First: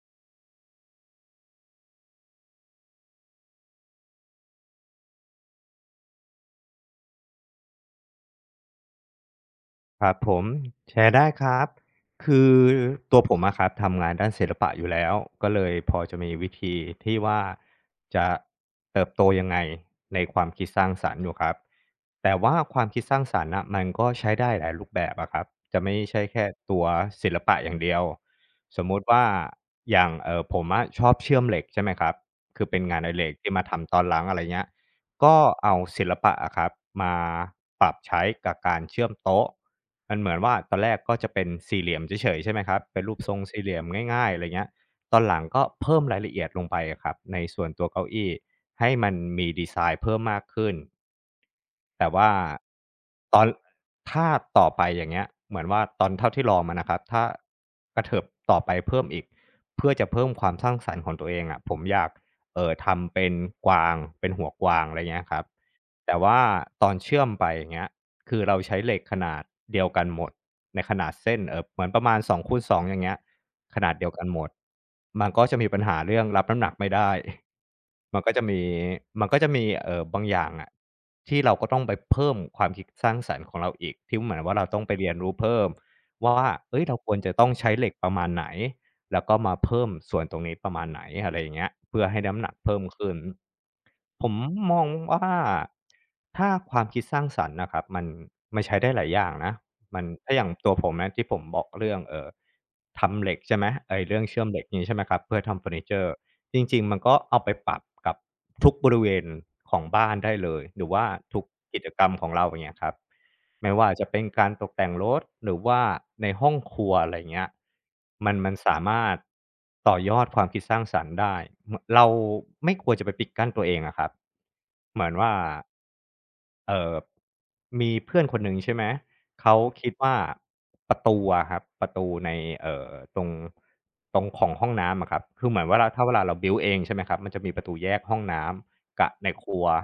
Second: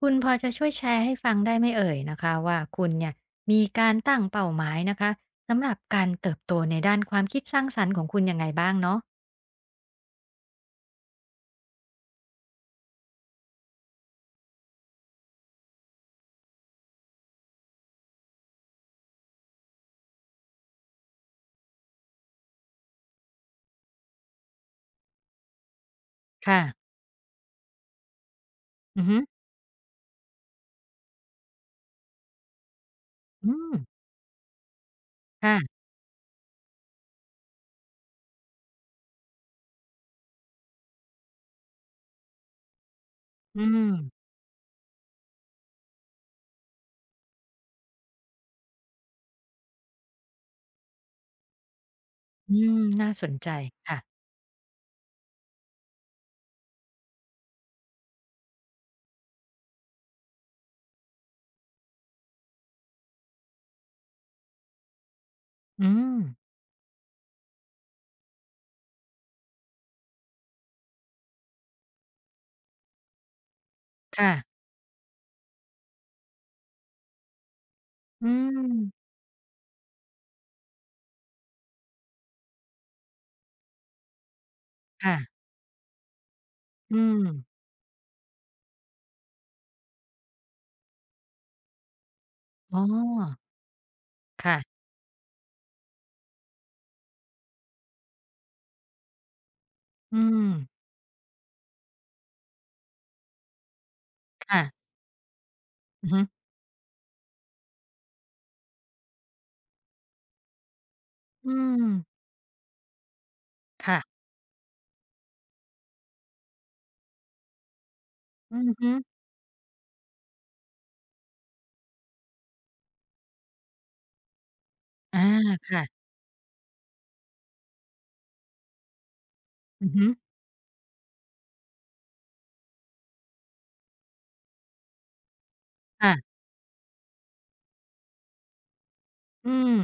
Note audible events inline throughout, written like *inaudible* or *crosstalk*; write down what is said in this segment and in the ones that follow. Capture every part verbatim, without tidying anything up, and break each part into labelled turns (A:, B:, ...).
A: คุณพอจะช่วยแชร์ให้ฟังได้ไหมเอ่ยนะคะว่าคุณเนี่ยมีการตั้งเป้าหมายนะคะสำหรับการเติบโตในด้านความคิดสร้างสรรค์ของคุณยังไงบ้างเนาะ
B: ครับผมแชร์ได้ครับคือตัวผมอะครับทำงานด้านศิลปะอยู่แล้วก็เลยพอจะมีวิธีที่ว่าจะเติบโตยังไงในความคิดสร้างสรรค์อยู่ครับแต่ว่าความคิดสร้างสรรค์น่ะมันก็ใช้ได้หลายรูปแบบอะครับจะไม่ใช่แค่
A: ค่ะ
B: ตัวศิลปะอย่างเดียวสมมุ
A: อือ
B: ติ
A: ฮึ
B: ว่าอย่างเออผมอะชอบเชื่อมเหล็กใช่ไหมครับคือเป็นงานอดิเรก
A: อื
B: ที่มา
A: ม
B: ทำตอนหลังอะไรเงี้ย ก็เอา
A: ค่ะ
B: ศิลปะอะครับมาปรับใช้กับการเชื่อมโต๊ะมันเหมือนว่าตอนแรกก็จะเป็นสี่เหลี่ยมเฉยๆใช่ไหมครับเป็นรูปทรง
A: อื
B: สี่เหลี่ยม
A: ม
B: ง่ายๆอะไรเงี้ยตอนหลังก็เพิ่มรายละเอียดลงไปอะครับในส่วนตัวเก้าอี้ให้มันมีดีไซน์เพิ่มมากขึ้นแต่ว่า
A: อืมน่าสน
B: ตอน
A: ใจค่ะ
B: ถ้าต่อไปอย่างเงี้ยเหมือนว่าตอนเท่าที่ลองมานะครับถ้ากระเถิบต่อไปเพิ่มอีกเพื่อจะเพิ่มความสร้างสรรค์ของตัวเองอะะผมอยาก เอ่อทำเป็นกวางเป็นหัวกวางอะไรเงี้ยครับ
A: อื
B: แต่
A: ม
B: ว่าตอนเชื่อมไปอย่างเงี้ยคือเราใช้เหล็กขนาดเดียวกันหมดในขนาดเส้นเออเหมือนประมาณสองคูณสองอย่างเงี้ยขนาดเดียวกัน
A: ค่ะ
B: หมดมันก็จะมีปัญหาเรื่องรับน้ำหนักไม่ได้ *laughs* มัน
A: อื
B: ก็จะมี
A: ม
B: มันก็จะมีเออบางอย่างอะที่เราก็ต้องไปเพิ่มความคิดสร้างสรรค์ของเราอีกที่เหมือนว่าเราต้องไปเรียนรู้
A: ค่ะ
B: เพิ่มว่าเอ้ย
A: อื
B: เราควร
A: ม
B: จะต้องใช้เหล็กประมาณไหน แล้วก็มาเพิ่มส่วนตรงนี้ประมาณไหนอะไรอย่างเงี้ยเพื่อให้น้ำหนัก
A: อ๋
B: เพิ่
A: อ
B: มขึ้นผมม
A: ค่ะ
B: องว่าถ้าความคิดสร้างสรรค์นะครับมันมันใช้ได้หลายอย่างนะมัน
A: อื
B: ถ้าอย่า
A: ม
B: งตัวผมนะที่ผมบอกเรื่องเอ่อทำเหล็กใช่ไหมไอ้เรื่องเชื่อมเห
A: ค่ะ
B: ล็กนี้ใช่ไหมครับเพื่อทำเฟอร์นิเจอ
A: อือ
B: ร์
A: ฮึ
B: จริงๆมันก็เอาไปปรับกับทุกบริเวณของบ้านได้เลยหรือว่าทุก
A: อื
B: กิ
A: ม
B: จกรรมของเราอย่างเงี้ยครับ ไม่ว่า
A: ค่ะ
B: จะเป็นการตกแต่งรถหรือว่าในห้องครัวอะไรเงี้ยมันมัน
A: อือ
B: สา
A: ฮึ
B: มารถต่อยอดความคิดสร้างสรรค์ได้มเราไม่ควรจะไปปิดกั้นตัวเองอะครับเหมือน
A: อา
B: ว่า
A: ค่ะ
B: เอ่อมีเพื่อนคนหนึ่งใช่ไหม เขา
A: อื
B: คิ
A: อ
B: ด
A: ฮึ
B: ว่าประตูอะครับประตูในเอ่อตรงตรงของห้องน้ำอะครับคือเหมือนว่าเราถ้าเวลาเรา
A: ค่ะ
B: บิลต์เองใช่ไหมครับมันจะมีประตูแยกห้องน้ำกับในค
A: อื
B: รัว
A: ม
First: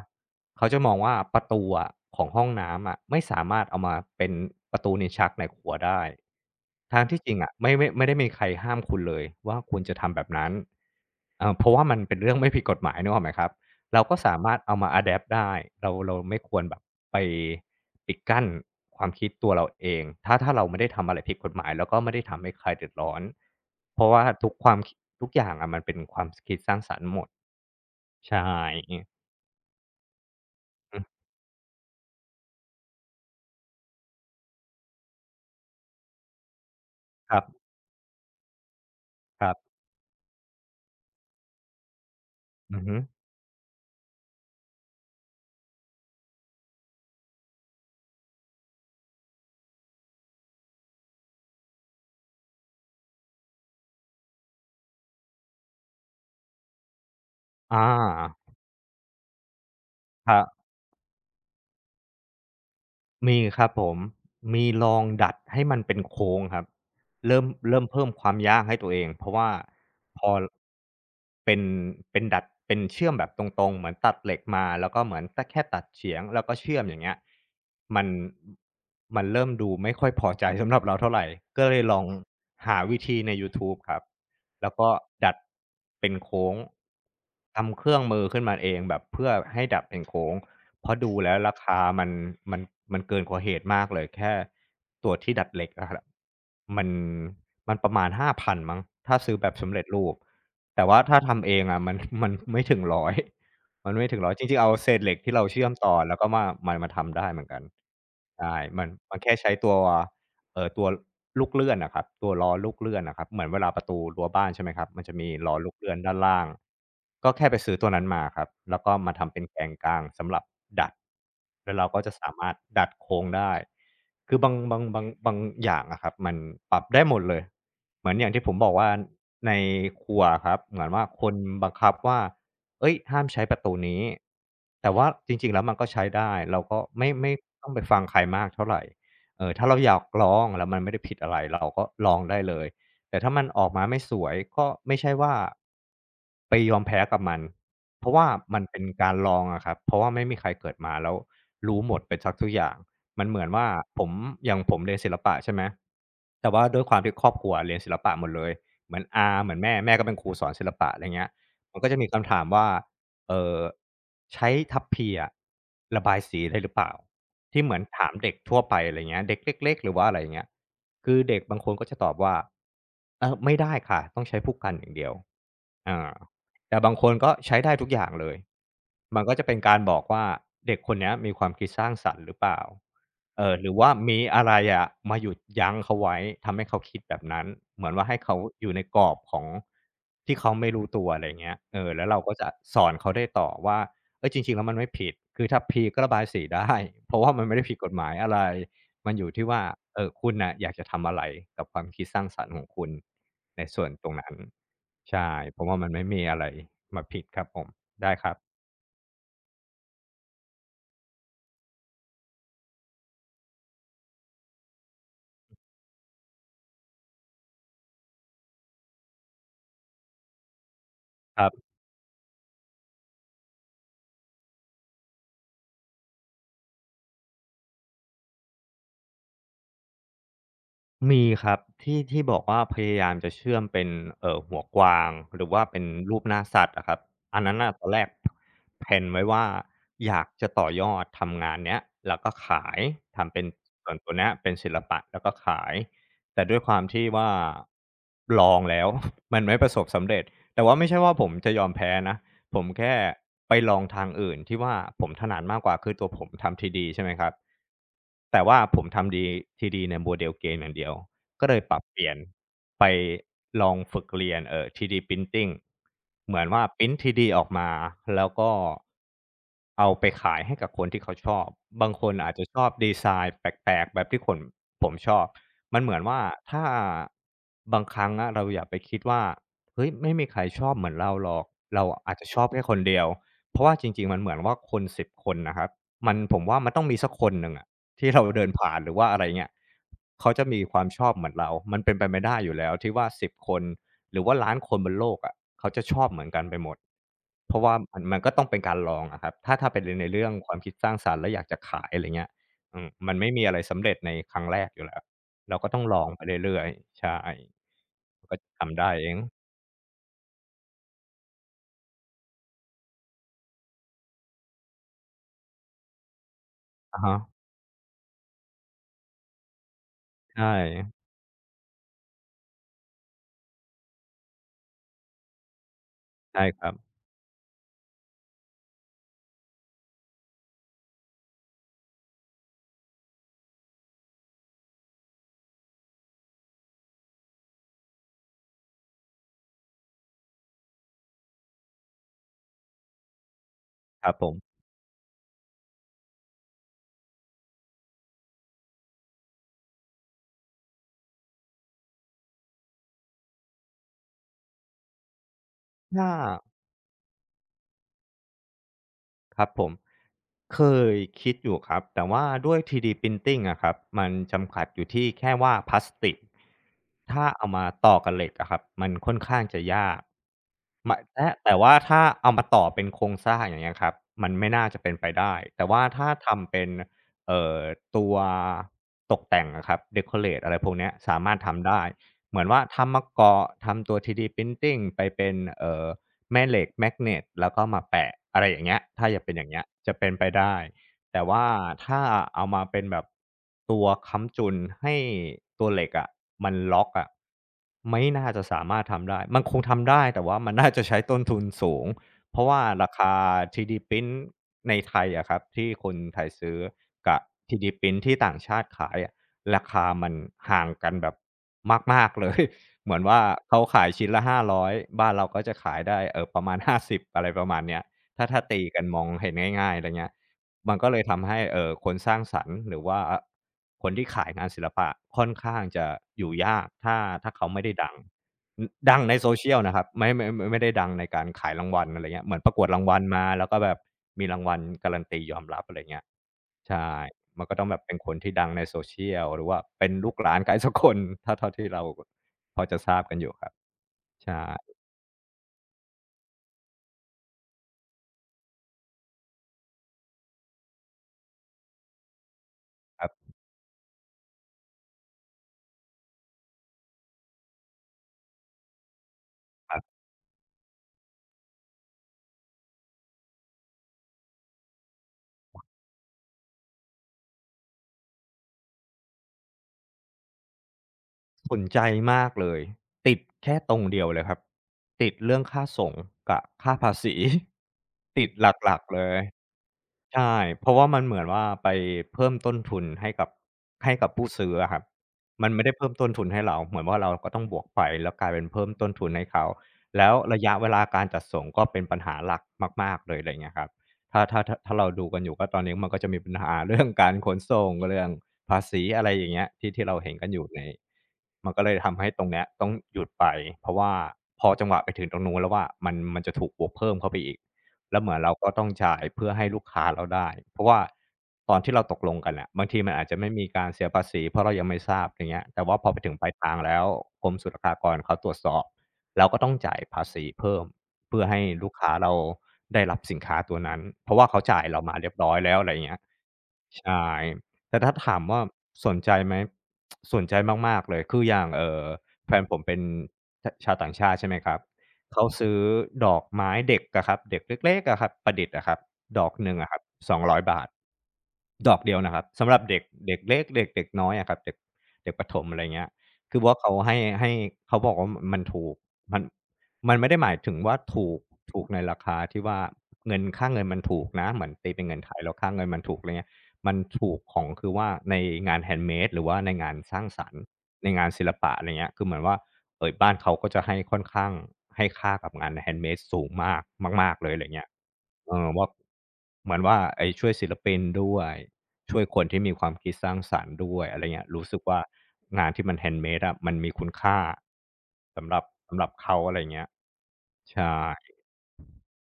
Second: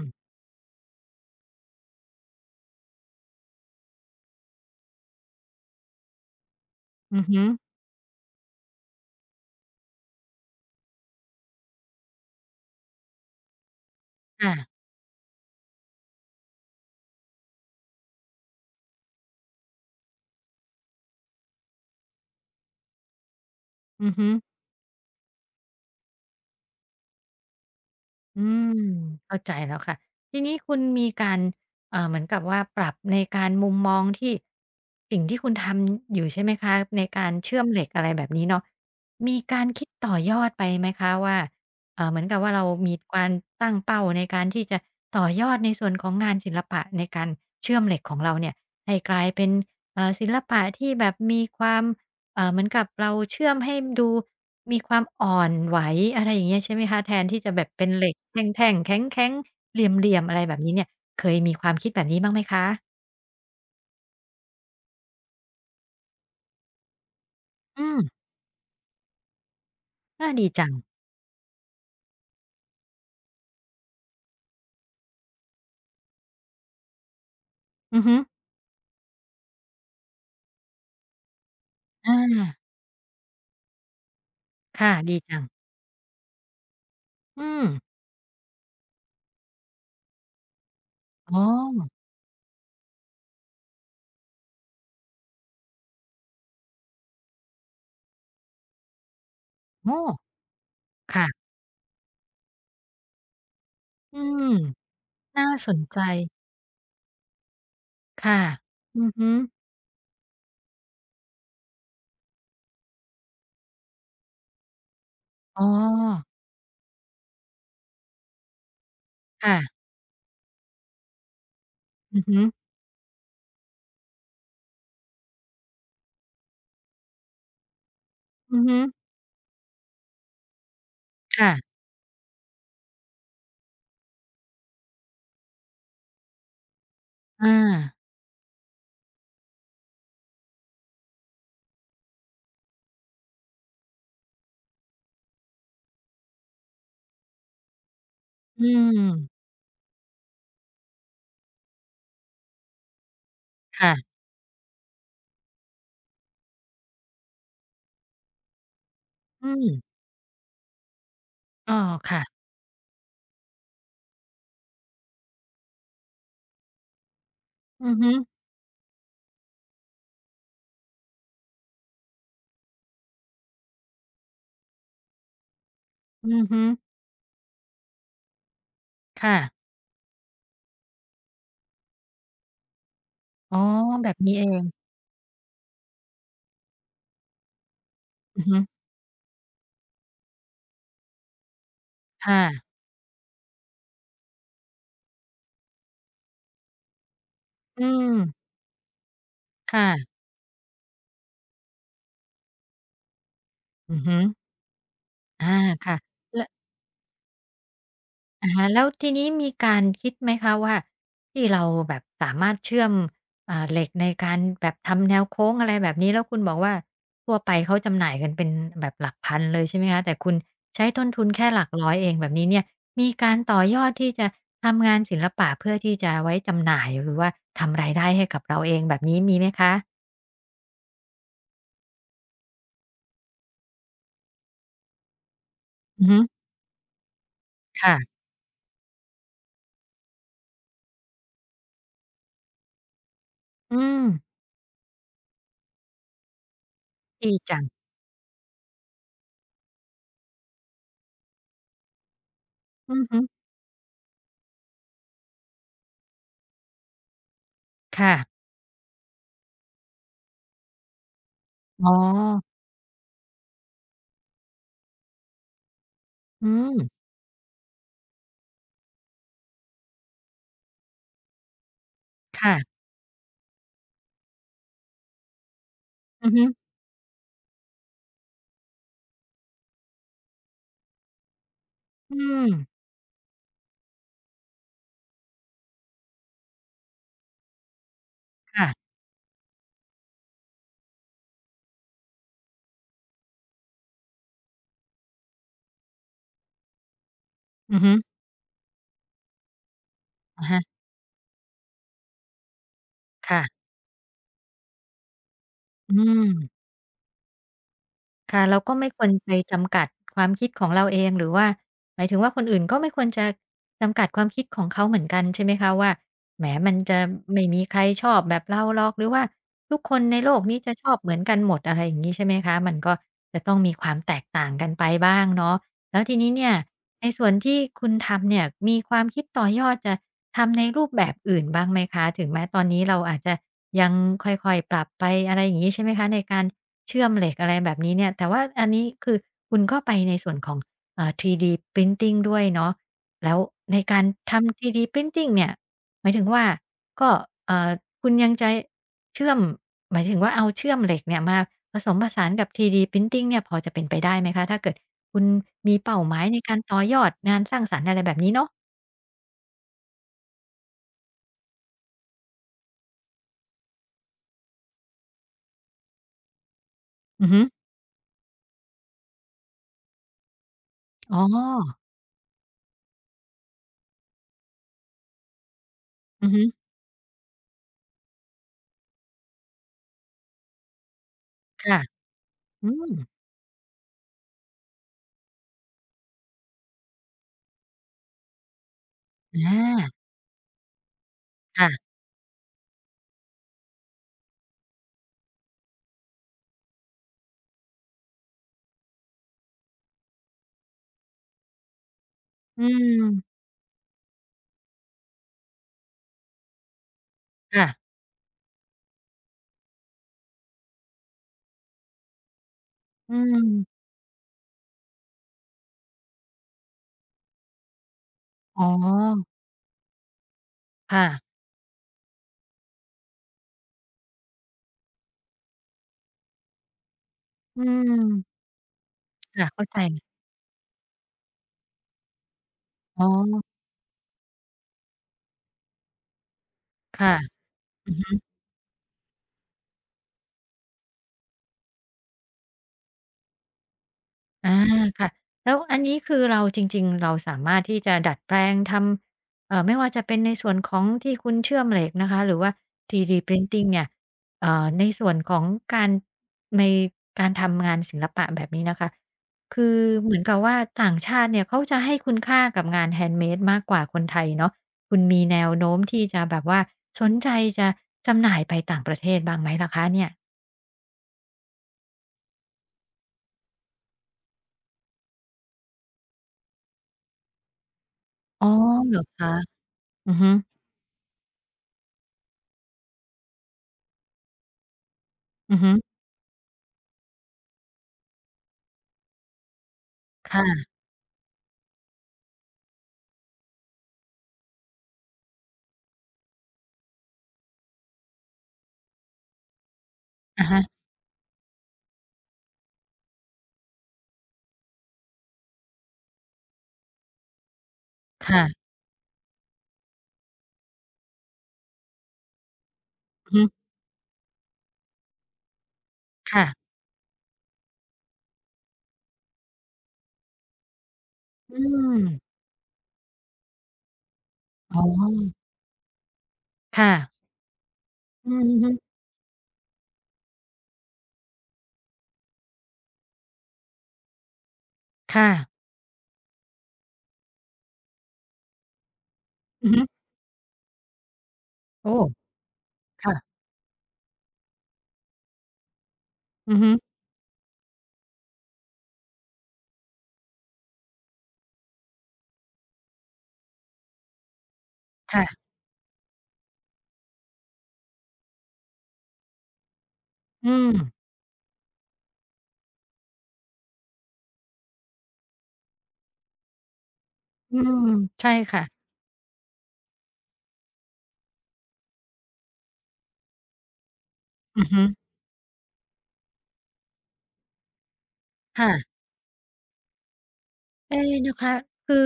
B: เขาจะมองว่าประตูอะของห้องน้ำอะไม่สามารถเอามาเป็นประตูลิ้นชักในครัวได้ทาง
A: อื
B: ที่
A: อ
B: จริง
A: ฮึ
B: อะไม่ไม่ไม่ได้มีใครห้ามคุณเลยว่าคุณจะทำแบบนั้นเอ่อเพราะว่ามันเป็นเรื่องไม่ผิดกฎหมายนึกออกไหมครับ เราก็สา
A: ค่ะ
B: มารถเอามาอดแดปได้เราเราไม่ควรแบบไปปิดกั้นความคิดตัวเราเองถ้าถ้าเราไม่ได้ทำอะไรผิดกฎหมายแล้วก็ไม่ได้ทำให้ใครเดือดร้อนเพ
A: อื
B: ราะ
A: อ
B: ว่า
A: ฮึ
B: ทุกความคทุกอย่างอะมันเป็นความคิดสร้างสรรค์หมด
A: อื
B: ใช่
A: ม
B: อ
A: เข้าใจแล้วค่ะทีนี้คุณ
B: ือ
A: มีการเอ่อเหมือนกับว่าปรับในการมุมมองที่สิ่งที่คุณทำอยู่ใช่ไหมคะในการ
B: ครั
A: เชื่อม
B: บ
A: เหล็กอะไรแบบนี้เนาะมีการคิดต่อยอดไปไหมคะว่าเอ่อเหมือนกับว่าเรา
B: ๆอือ
A: มี
B: ฮึ
A: การตั้งเป้าในการที่จะต่อยอดในส่วนของงานศิลปะในการเชื่อมเหล็กของเราเนี่ยให้กลายเป็นเอ่อศิลปะที่แบบมีความเอ่อเหมือนกับเราเชื่อมให้ดู มีความอ่อนไหวอะไรอย่างเงี้ยใช่ไหมคะแทนที่จะแบบ
B: อ
A: เป็นเหล็ก
B: า
A: แท่งๆแข็งๆเหลี่ยมๆ
B: ค
A: อะไร
B: รั
A: แบบ
B: บ
A: นี้เนี่ยเคยมีความคิดแบบนี้บ้างไหมคะ
B: มีครับผมมีลองดัดให้มันเป็นโค้งครับเริ่มเริ่ม
A: อืม
B: เพิ่มความยากให้ตัวเองเพราะว่าพ
A: น่า
B: อ
A: ดีจัง
B: เป็นเป็นดัดเป็นเชื่อมแบบตรงๆเหมือนตัดเหล็กมาแล้วก็เหมือนตะแค่ตัดเฉียงแล้วก็เชื่อมอย่างเงี้ย
A: อื
B: มั
A: อ
B: น
A: ฮึ
B: มันเริ่มดูไม่ค่อยพอใจสำหรับเราเท่าไรก็เลยลอง
A: อา
B: หาวิธีในยูทูบครับแล้วก็
A: ค่ะดี
B: ดั
A: จั
B: ด
A: ง
B: เป็นโค้ง
A: อืม
B: ทำเครื่องมือขึ้นมาเองแบบเพื่อให้ดัดเป็นโค้ง เพราะดูแล้
A: อ๋
B: ว
A: อ
B: ราคามันมันมันเกินกว่าเหตุมากเลยแค่ตัวที่ดัดเหล็กอะครับมันมันประมาณห้าพันมั้งถ้าซื้อแบบสำเร็จ
A: โอ้
B: รูปแต่ว่าถ้า
A: ค่ะ
B: ทำเองอะมัน *laughs* มันไม่ถึงหนึ่งร้อยมันไม่ถึง
A: อื
B: หนึ่งร้อยจ
A: ม
B: ริงๆเอาเศษเหล็กที่เรา
A: น่า
B: เชื่
A: ส
B: อม
A: น
B: ต่อ
A: ใจ
B: แล้วก็มามามาทำได้เหมือนกัน
A: ค่ะ
B: ใช่มัน
A: อือ
B: มัน
A: ฮึ
B: แค่ใช้ตัว เออตัวลูกเลื่อนนะครับตัวล้อลูกเลื่อนนะครับเหมือนเวลาประตูรั้วบ้านใช่ไหมครับมันจะมีล้อ
A: อ๋อ
B: ลูกเลื่อนด้านล่างก็แค่ไปซื้อตัวนั้นมาครับแล้วก็มาทำเป็น
A: ค่ะ
B: แกงกลางสำหรับดัดแล้วเราก็จะ
A: อือ
B: สา
A: ฮึ
B: มารถดัดโค้งได้คือบางบางบางบางอย่างอะครับมันปรับได้หมดเลยเหมือนอย่างที่ผม
A: อือ
B: บอก
A: ฮึ
B: ว่าในครัวครับเหมือนว่าคนบัง
A: ค่ะ
B: คับว่าเอ้ยห้ามใช้ประตูนี้แต่ว่าจริงๆแล้วมันก็ใช้ได้เราก็ไม่ไม่
A: อา
B: ต้องไปฟังใครมากเท่าไหร เออถ้าเราอยากลองแล้วมันไม่ได้ผิดอะไรเราก็ลองได้เลยแต่ถ้ามันออกมาไม่สวยก็ไม่ใช่ว่าไปยอมแพ้กับมันเพราะว่ามั
A: อื
B: นเป็นกา
A: ม
B: รลองอะครับเพราะว่าไม่มีใครเกิดมาแล้วรู้หมดไปสักทุกอย่างมันเหมือนว่าผม
A: ค่ะ
B: อย่างผมเรียนศิลปะใช่ไหมแต่ว่าด้วยความที่ครอบครัวเรียนศิลปะหมดเลยเหมือนอาเห
A: อื
B: มือน
A: ม
B: แม่แม่ก็เป็นครูสอนศิลปะอะไรเงี้ย
A: อ้อ
B: มันก็จะมี
A: ค่ะ
B: คำถามว่า เอ่อใช้ทัพพีอะระบายสีได้หรือเปล่าที่เหมือน
A: อือ
B: ถา
A: ฮึ
B: มเด็กทั่วไปอะไรเงี้ยเด็กเล็กๆหรือว่าอะไรเงี้ยคือเด็กบางคนก็จะตอบว่าเออไม่ได้ค่ะต้องใช้ผู้กันอย่างเดียวอ่า
A: อือฮึ
B: แต่บางคนก็ใช้ได้ทุกอย่างเลยมันก็
A: ค่ะ
B: จะเป็นการบอกว่าเด็กคนเนี้ยมีความคิดสร้างสรรค์หรือเปล่า เอ
A: อ๋
B: อ
A: อ
B: หรือว่า
A: แบบ
B: มี
A: นี้
B: อะ
A: เอ
B: ไร
A: ง
B: อะมาหยุดยั้งเขาไว้ทำให้เขาคิดแบบนั้นเหมือนว่าให้เขา
A: อือฮึ
B: อยู่ในกรอบของที่เขาไม่รู้ตัวอะไรเงี้ยเออแล้วเรา
A: ค
B: ก็จะ
A: ่ะ
B: สอนเขาได้ต่อว่าเฮ้ยจริงๆแล้วมันไม่ผิดคือถ้าพลีก็ระบายสีได้ *laughs* เพราะว่ามันไม่ได้ผิด
A: อื
B: กฎหมาย
A: ม
B: อะไรมันอยู่ที่ว่าเอ่อ
A: ค่ะ
B: คุณน่ะอยากจะทำอะไรกับความคิดสร้างสรรค์ของคุณในส่วน
A: อือ
B: ตรง
A: ฮึ
B: นั้นใช่
A: อา
B: ผมว่ามัน
A: ค่ะ
B: ไม่มีอะ
A: แล้
B: ไร
A: ว
B: มาผิดครับผมได้ครับ
A: อะฮะแล้วทีนี้มีการคิดไหมคะว่า ที่เราแบบสามารถเชื่อมอ่าเหล็กในการแบบทำแนวโค้งอะไรแบบนี้แล้วคุณบอกว่าทั่วไปเขาจำหน่ายกันเป็นแบบหลักพันเลยใช่ไหมคะแต่คุณใช้ต้นทุน
B: ค
A: แค่
B: รั
A: หลั
B: บ
A: กร้อยเองแบบนี้เนี่ยมีการต่อยอดที่จะทำงานศิลปะเพื่อที่จะไว้จำหน่ายหรือว่าทำรายได้ให้กับเราเองแบบนี้มีไหมคะ
B: มีครับที่ที่บอกว่าพยายามจะเชื่อมเป็นเอ่อหัวกวางหรือว่าเป็น
A: อือฮึ
B: รูปหน้าสัตว์อะครับอันนั้นน่ะตอนแรก
A: ค่ะ
B: แพลนไว้ว่าอยากจะต่อยอดทำงานเนี้ยแล้วก็ขายทำเป็น
A: อื
B: ส่วน
A: ม
B: ตัวเนี้ยเป็นศิลปะแล้วก็ขายแต่ด้วยความที่ว่า
A: ดีจัง
B: ลองแล้ว *laughs* มันไม่ประสบสำเร็จแต่ว่าไม่ใช่ว่าผมจะยอมแพ้นะ ผม
A: อื
B: แค่
A: อฮึ
B: ไปลองทางอื่นที่ว่าผมถนัดมากกว่าคือตัวผมทำ ทรี ดี ใช่ไหมครับ
A: ค่ะ
B: แต่ว่าผมทำ D ทรี ดี ใน model เกมอย่างเดียวก็เลยปรับ
A: อ๋อ
B: เปลี่ยนไปลองฝึกเรียนเอ่อ ทรี ดี printing เหมือ
A: อื
B: นว่า
A: ม
B: พรินต์ ทรี ดี ออกมาแล้วก็เอาไปขายให้กับคนที่เขาชอบบางคนอาจจะชอบ
A: ค่ะ
B: ดีไซน์แปลกๆแบบที่คนผมชอบมันเหมือนว่า
A: อือฮึ
B: ถ้าบางครั้งอะเราอย่าไปคิดว่า เฮ้ยไม่มีใครชอบเหมือนเราหรอกเราอา
A: อื
B: จจะชอ
A: ม
B: บแค่คนเดียวเพราะว่าจริงๆมันเหมือนว่าคนสิบคนนะครับมันผมว่ามันต้องมีสักคนหนึ่งอะที่เราเดินผ่าน
A: ค่ะ
B: หรือว่าอะไรเงี้ยเขาจะมีความชอบเหมือนเรา มันเป็นไปไม่ได้อยู่แล้วที่ว่าสิบคนหรือว่าล้านคนบนโลกอะเขาจะชอบเหมือนกันไปหมดเพราะว่า
A: อือฮึ
B: มันมันก็ต้องเป็นการลองอะครับถ้าถ้าเป็นในในเรื่อง
A: อะ
B: ความ
A: ฮะ
B: คิดสร้างสรรค์แล้วอยากจะขายอะไรเงี้ยอืมมันไม่มีอะไร
A: ค่ะ
B: สำเร็จในครั้งแรกอยู่แล้วเราก็ต้อง
A: อื
B: ลองไป
A: ม
B: เรื่อยๆใช่ก็
A: ค่ะเราก็
B: ทำ
A: ไม่
B: ได้
A: คว
B: เอ
A: ร
B: ง
A: ไปจำกัดความคิดของเราเองหรือว่าหมายถึงว่าคนอื่นก็ไม่ควรจะจำกัดความคิดของเขาเหมือนกันใช่ไหมคะว่าแหมมันจะ
B: อะฮะ
A: ไม่มีใครชอบแบบเราหรอกหรือว่าทุกคนในโลก
B: ใช่
A: นี้จะชอบเหมือนกันหมดอะไรอย่างงี้ใช่ไหมคะมันก็จะต้องมีความแตกต่างกันไปบ้างเนาะแล้วทีนี้
B: ใช่
A: เนี่ย
B: ครับ
A: ในส่วนที่คุณทำเนี่ยมีความคิดต่อยอดจะทำในรูปแบบอื่นบ้างไหมคะถึงแม้ตอนนี้เราอาจจะยังค่อยๆปรับไปอะไรอย่างงี้ใช่ไหมคะในการ เชื่อมเหล็กอะไรแบบนี้เนี่ยแต่ว่าอันนี้คือคุณก็ไปในส่วนของเอ่า ทรี ดี printing ด้วยเนาะแล้วในการ
B: ครับผม
A: ทำ ทรี ดี printing เนี่ยหมายถึงว่าก็เอ่อคุณยังจะเชื่อมหมายถึงว่าเอาเชื่อมเหล็กเนี่ยมาผสมผสานกับ ทรี ดี printing เนี่ยพอจะเป็นไปได้ไหมคะถ้าเกิดคุณมีเป้า
B: ถ้า
A: หมายในการต่อยอดงานสร้างสรรค์อะไรแบบนี้เนาะ
B: ครับผมเคยคิดอยู่ครับแต่ว่าด้วย ทรี ดี Printing อะครับมันจำกัดอยู่ที่แค่ว่าพลาสติกถ้า
A: อือฮึ
B: เอามาต่อกับเหล็กอะครับมันค่อนข้างจะยากมะ
A: อ๋อ
B: และแต่ว่าถ้าเอามาต่อเป็นโครงสร้างอย่างเงี้ยครับมันไม่น่าจะเป็นไปได้แต่ว่าถ้า
A: อือฮึ
B: ทำเป็นเอ่อตัวตกแต่งอะครับ decorate อะไรพวกเนี้ยสามารถทำ
A: ค่ะ
B: ได้เหมือนว่า
A: อืม
B: ทำมาเกาะทำตัว ทรี ดี Printing ไปเป็นเอ่อ แม่เหล็กแมกเนตแล้วก็มาแปะอะไรอย่างเงี้ยถ้าอยากเป็นอ
A: อ
B: ย่างเงี้ยจะ
A: า
B: เป็นไปได้แต่ว่า
A: ค่ะ
B: ถ้าเอามาเป็นแบบตัวค้ำจุนให้ตัวเหล็กอะมันล็อกอะไม่น่าจะสามารถทำได้มันคงทำได้แต่ว่ามันน่าจะใช้ต้นทุนสูงเพราะว่า
A: อื
B: ราคา
A: ม
B: ทรี ดี Print ในไทยอะครับที่คนไทยซื้อกับ
A: ค่ะ
B: ทรี ดี Print ที่ต่างชาติขายอะราคามันห่างกันแบบมากๆเลย เหมือน
A: อื
B: ว่าเขาขา
A: ม
B: ยชิ้นละห้าร้อยบ้านเราก็จะขายได้เอ่อประมาณห้าสิบอะไรประมาณเนี้ยถ้าถ้าตี
A: อ๋อ
B: กันมองเห็นง่ายๆอะไรเงี้ยมันก็เลยทำ
A: ค่ะ
B: ให้เอ่อคนสร้างสรรค์หรือว่าอคนที่ขายงานศิลปะค่อนข้างจะอยู่ยากถ้าถ้าเขา
A: อื
B: ไม่ได้ดัง
A: ม
B: อดังใน
A: ค่ะ
B: social
A: เข้าใจ
B: นะครับไม่ไม่ไม่ได้ดังในการขายรางวัลอะไรเงี้ยเหมือนประกวดรางวั
A: อ๋
B: ลมาแล้ว
A: อ
B: ก็แบบมีรางวัลการันตียอมรับอะไรเงี้ยใช่
A: ค่ะ
B: มันก็ต้องแบบ
A: อื
B: เป็
A: อ
B: นค
A: ฮึ
B: นที่ดังใน social หรือว่าเป็นลูกหลานใครสักคนถ้าเท่าที่เรา พอจะทราบกันอยู่ครับใช่
A: อาค่ะ แล้วอันนี้คือเราจริงๆ เราสามารถที่จะดัดแปลงทำเอ่อไม่ว่าจะเป็นในส่วนของที่คุณเชื่อมเหล็กนะคะ หรือว่า
B: ครั
A: ทรี ดี
B: บ
A: Printing เนี่ยเอ่อในส่วนของการในการทำงานศิลปะแบบนี้นะคะ คื
B: ค
A: อ
B: รับ
A: เหมือนกับว่าต่างชาติเนี่ยเขาจะให้คุณค่ากับงาน handmade มากกว่าคนไทยเนาะคุณมีแนวโน้มที่จะแบบว่าสนใจจะจำหน่ายไปต่างประเทศบ้างไหมล่ะคะเนี่ย
B: สนใจมากเลยติดแค่ตรงเดียวเลยครับติดเรื่องค่าส่งกับค่าภาษี *laughs* ติด
A: อ๋อ
B: หลัก
A: เห
B: ๆ
A: ร
B: เล
A: อ
B: ย
A: คะอือฮึ
B: ใช่ เพราะว่ามันเหมือนว่าไปเพิ่มต้นทุนให้กับให้กับผู้ซื้ออะครับมัน
A: อือ
B: ไม่
A: ฮึ
B: ได้เพิ่มต้นทุนให้เราเหมือนว่าเราก็ต้องบวกไปแล้วกลายเป็นเพิ่มต้นทุนให้เขาแล้วระยะเว
A: ค่ะ
B: ลาการจัดส่งก็เป็นปัญหาหลักมากๆเลยอะไรเงี้ยครับถ้าถ้าถ้าถ้าเราดูกันอยู่ก็ตอนนี้มันก็จะมีปัญหาเรื่องการขนส่งเรื่องภาษีอะไรอย่างเงี้ยที่ที่เราเห็นกันอ
A: อะ
B: ยู่ใน
A: ฮะ
B: มันก็เลยทำให้ตรงเนี้ยต้องหยุดไปเพราะว่าพอจังหวะไปถึงตรงนู้นแล้วอะมันมันจะถูกบวกเพิ่มเข้าไปอีก แล้วเหมือนเราก็ต้
A: ค่ะ
B: องจ่ายเพื่อให้ลูกค้าเราได้เพราะว่าตอนที่เราตกลงกันน่ะบางทีมันอาจจะ
A: อื
B: ไม่
A: อฮึ
B: มีการเสียภาษีเพราะเรายังไม่ทราบอย่างเงี้ยแต่ว่าพอไปถึงปลาย
A: ค่ะ
B: ทางแล้วกรมศุลกากรเขาตรวจสอบเราก็ต้องจ่ายภาษีเพิ่มเพื่อให้
A: อื
B: ลูกค้า
A: ม
B: เราได้รับสินค้าตัวนั้นเพราะว่าเขาจ่าย
A: อ๋
B: เรามาเรียบร้อย
A: อ
B: แล้วอะไรอย่างเงี้ย
A: ค่ะ
B: ใช่แต่ถ้าถาม
A: อืม
B: ว่า
A: อือฮึ
B: สนใจไหมสนใจมากๆเลยคืออย่างเอ่อแฟนผมเป็นชชาวต่างชาติใช่ไหมครับ เขา
A: ค่ะ
B: ซื้อดอกไม้เด็กอะครับเด็กเล็กๆอะครับประดิษฐ์อะครับดอกหนึ่ง
A: อื
B: อะ
A: อ
B: ครั
A: ฮึ
B: บสองร้อยบาทดอกเดี
A: โอ้
B: ยวนะครับสำหรับเด็กเด็ก
A: ค่ะ
B: เล็กเด็กเด็กน้อยอะครับเด็กเด็กประถมอะไรเงี้ยคือ
A: อื
B: ว่า
A: อฮึ
B: เขาให้ให้เขาบอกว่ามมันถูกมันมันไม่ได้หมายถึงว่าถูกถูกในราคาที่ว่าเงินค่าเงินมันถูกนะเหมือนตีเป็นเงินไทยแล้ว
A: ค่ะ
B: ค่าเงินมันถูกไรเงี้ยมันถูกของคือว่าในงาน handmade หรือว่าในงานสร้างสรรค์
A: อืม
B: ในงานศิลปะอะไรเงี้ยคือเหมือนว่าเอ่อบ้านเขาก็จะให้ค่อนข้างให้ค่ากับงาน handmade สูงมากมากๆเลยอะไร
A: อื
B: เงี้ย
A: มใช่
B: เออ
A: ค่ะ
B: ว่าเหมือนว่าไอ้ช่วยศิลปินด้วยช่วยคนที่มีความคิดสร้างสรรค์ด้วยอะไรเงี้ยรู้สึก
A: อือ
B: ว่า
A: ฮึ
B: งานที่มัน handmade อะมันมีคุณค่าสำหรับสำหรับ
A: ค่ะ
B: เขาอะไรเงี้ยใช่
A: เอ๊นะเดี๋ยวคะคือ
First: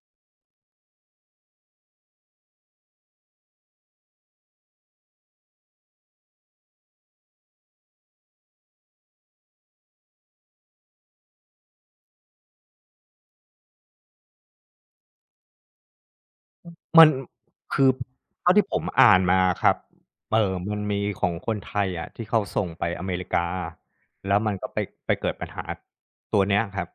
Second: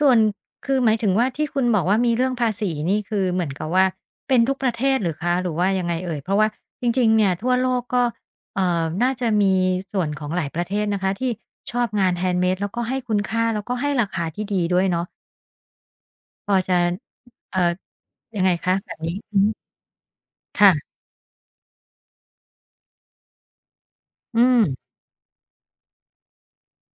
A: ส่วนคือหมายถึงว่าที่คุณบอกว่ามีเรื่องภาษีนี่คือเหมือนกับว่าเป็นทุกประเทศหรือคะหรือว่ายังไงเอ่ยเพราะว่าจริงๆเนี่ยทั่วโลกก็เอ่อน่าจะมีส่วนของหลายประเทศนะคะที่ชอบงาน handmade แล้วก็ให้คุณค่าแล้วก็ให้ราคาที่ดีด้วยเนาะพอจะ
B: มัน
A: เอ่อ
B: คือ
A: ยังไง
B: เท่าที่
A: คะ
B: ผม
A: แบบนี้
B: อ่าน
A: อือ
B: มาค
A: ฮึ
B: รับเอ่อมัน
A: ค่ะ
B: มีของคนไทยอะที่เขาส่งไปอเมริกาแล้
A: อื
B: วมัน
A: ม
B: ก็ไปไปเกิดปัญหาตัวเนี้ยครับ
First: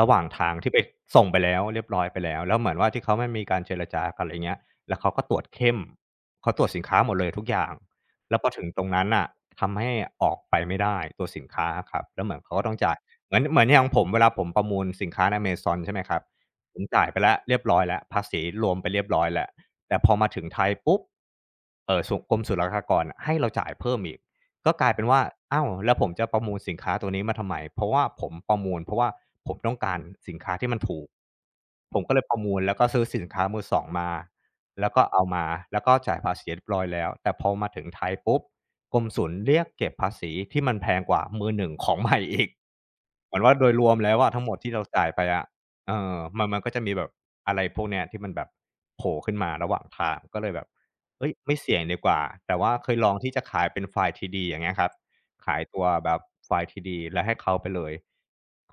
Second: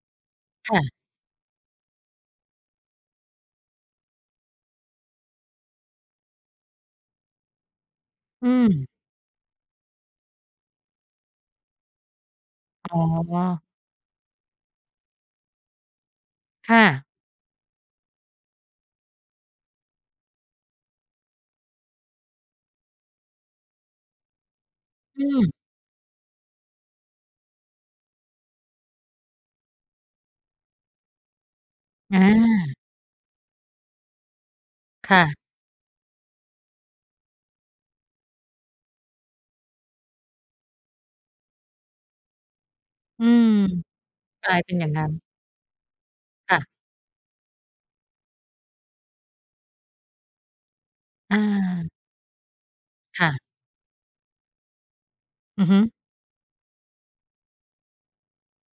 B: ระหว่างทางที่ไป
A: ค่ะ
B: ส่งไปแล้วเรียบร้อยไปแล้วแล้วเหมือนว่าที่เขาไม่มีการเจรจากันไรเงี้ยแล้วเขาก็ตรวจเข้มเขาตรวจสินค้าหมดเลยทุกอย่างแล้วพ
A: อื
B: อถึงตรง
A: ม
B: นั้นน่ะทำให้ออกไปไม่ได้ตัวสินค้าอะครับแล้วเหมือนเขาก็ต้องจ่า
A: อ๋อ
B: ยเหมือนเหมือนอย่างผมเวลาผมประมูลสินค้าใน Amazon ใช่ไหมครับ ผม
A: ค่ะ
B: จ่ายไปแล้วเรียบร้อยแล้วภาษีรวมไปเรียบร้อยแล้วแต่พอมาถึงไทยปุ๊บเอ่อสุกรมศุลกากรอะให้เราจ่ายเพิ่มอีกก็กลายเป็นว่า
A: อืม
B: อ้าวแล้วผมจะประมูลสินค้าตัวนี้มาทำไมเพราะว่าผมประมูลเพราะว่าผมต้องการสินค้าที่มันถูกผมก็
A: อ
B: เลยประมูล
A: า
B: แล้วก็ซื้อสินค้ามือสองมาแล้วก็เอามา
A: ค่ะ
B: แล้วก็จ่ายภาษีเรียบร้อยแล้วแต่พอมาถึงไทยปุ๊บกรมศุลเรียกเก็บภาษีที่มันแพงกว่ามือหนึ่งของใหม่อีก
A: อื
B: เหมือน
A: ม
B: ว่าโดยรวมแล้วอะทั้
A: ก
B: งหม
A: ลา
B: ด
A: ยเป็
B: ที่
A: นอ
B: เรา
A: ย่าง
B: จ่า
A: งั้
B: ย
A: น
B: ไปอะ เออมันมันก็
A: ค่ะ
B: จะมีแบบอะไรพวกเนี้ยที่มันแบบโผล่ขึ้นมาระหว่างทางก็เลยแบบเฮ้ย
A: อา
B: ไม่เสี่ยงดีกว่าแต่ว่าเคยลองที่จะ
A: ค่ะ
B: ขายเป็นไฟล์ ที ดี อย่างเงี้ยครับขาย
A: อือฮึ
B: ตัวแบบไฟล์ ที ดี แล้วให้เขาไปเลย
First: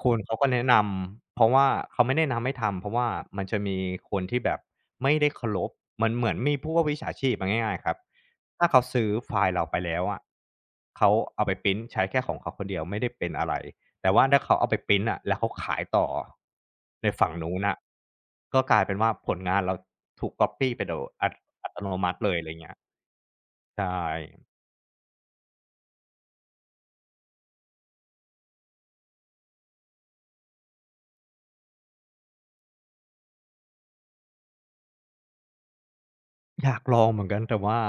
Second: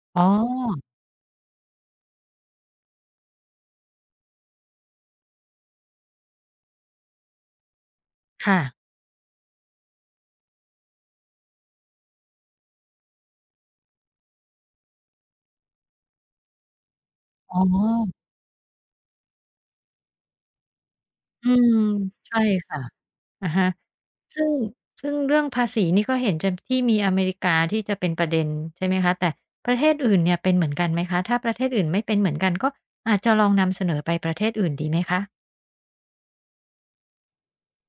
B: คุณ
A: อ๋อ
B: เขาก็แนะนำเพราะว่าเขาไม่แนะนำให้ทำเพราะว่ามันจะมีคนที่แบบไม่ได้เคารพมันเหมือนมีพวกมิจฉาชีพอะง่ายๆครับ
A: ค่ะ
B: ถ้าเขาซื้อไฟล์เราไปแล้วอะเขาเอาไปพรินต์ใช้แค่ของเขาคนเดียวไม่ได้เป็นอะไร แต่ว่าถ้าเขาเอาไปพรินต์อะแล้วเขาขายต่อในฝั่ง
A: อ๋
B: นู้
A: อ
B: นน่ะก็กลายเป็นว่าผลงานเราถูกก๊อบปี้ไปโดยอัต
A: อื
B: อั
A: ม
B: ตโนมัติเลย
A: ใช่
B: อะไรเงี้ย
A: ค่ะอะฮะ
B: ใช่
A: ซึ่งซึ่งเรื่องภาษีนี่ก็เห็นจะที่มีอเมริกาที่จะเป็นประเด็นใช่ไหมคะแต่ประเทศอื่นเนี่ยเป็นเหมือนกันไหมคะถ้าประเทศอื่นไม่เป็นเหมือนกันก็อาจจะลองนำเสนอไปประเทศอื่นดีไหมคะ
B: อยากลองเหมือนกันแต่ว่า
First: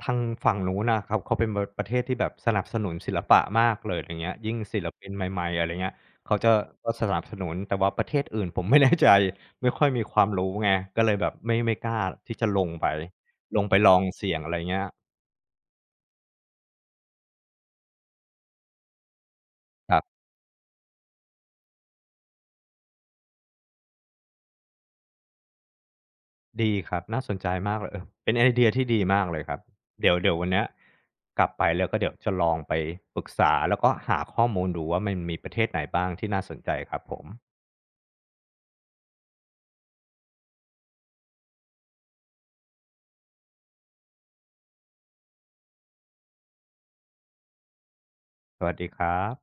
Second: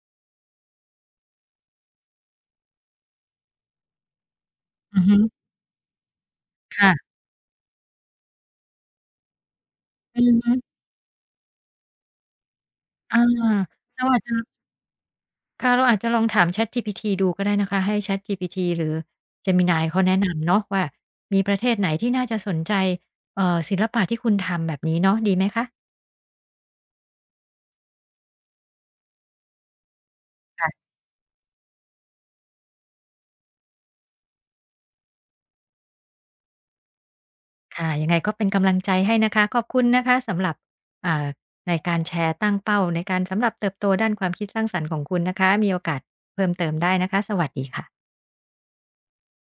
B: ทางฝั่งนู้นน่ะครับเขาเป็นปประเทศที่แบบสนับสนุนศิลปะมากเลยอะไรเงี้ยยิ่งศิล
A: อือ
B: ปิน
A: ฮึ
B: ใหม่ๆอะไรเงี้ยเขาจะก็ส
A: ค่ะ
B: นับสนุนแต่ว่าประเทศอื่นผมไม่แน่ใจไม่ค่อยมีค
A: อื
B: วาม
A: อ
B: รู้
A: ฮึ
B: ไงก็เลยแบบไม่ไม่กล้าที่จะลงไป
A: อา
B: ลงไปลอง
A: เราอาจจะ
B: เสี่ยงอะไรเงี้ย
A: ค่ะเราอาจจะลองถาม ChatGPT ดูก็ได้นะคะให้ ChatGPT หรือ Gemini
B: ครั
A: เขาแนะ
B: บ
A: นำเนาะว่ามีประเทศไหนที่น่าจะสนใจเอ่อศิลปะที่คุณทำแบบนี้เนาะดีไหมคะ
B: ดีครับน่าสนใจมากเลยเออเป็นไอเดียที่ดีมากเลยครับเดี๋ยวเดี๋ยววันเนี้ย
A: ค่ะ
B: กลับไปแล้วก็เดี๋ยวจะลองไปปรึกษาแล้วก็หาข้อมูลดูว่ามันมีประเทศไหนบ้างที่น่าสนใจครับผม
A: ค่ะยังไงก็เป็นกำลังใจให้นะคะขอบคุณนะคะสำหรับอ่าในการแชร์ตั้งเป้าในการสำหรับเติบโตด้านความคิดสร้างสรรค์ของคุณนะคะมีโอกาสเพิ่มเติมได้นะคะสวัสดีค่ะ
B: สวัสดีครับ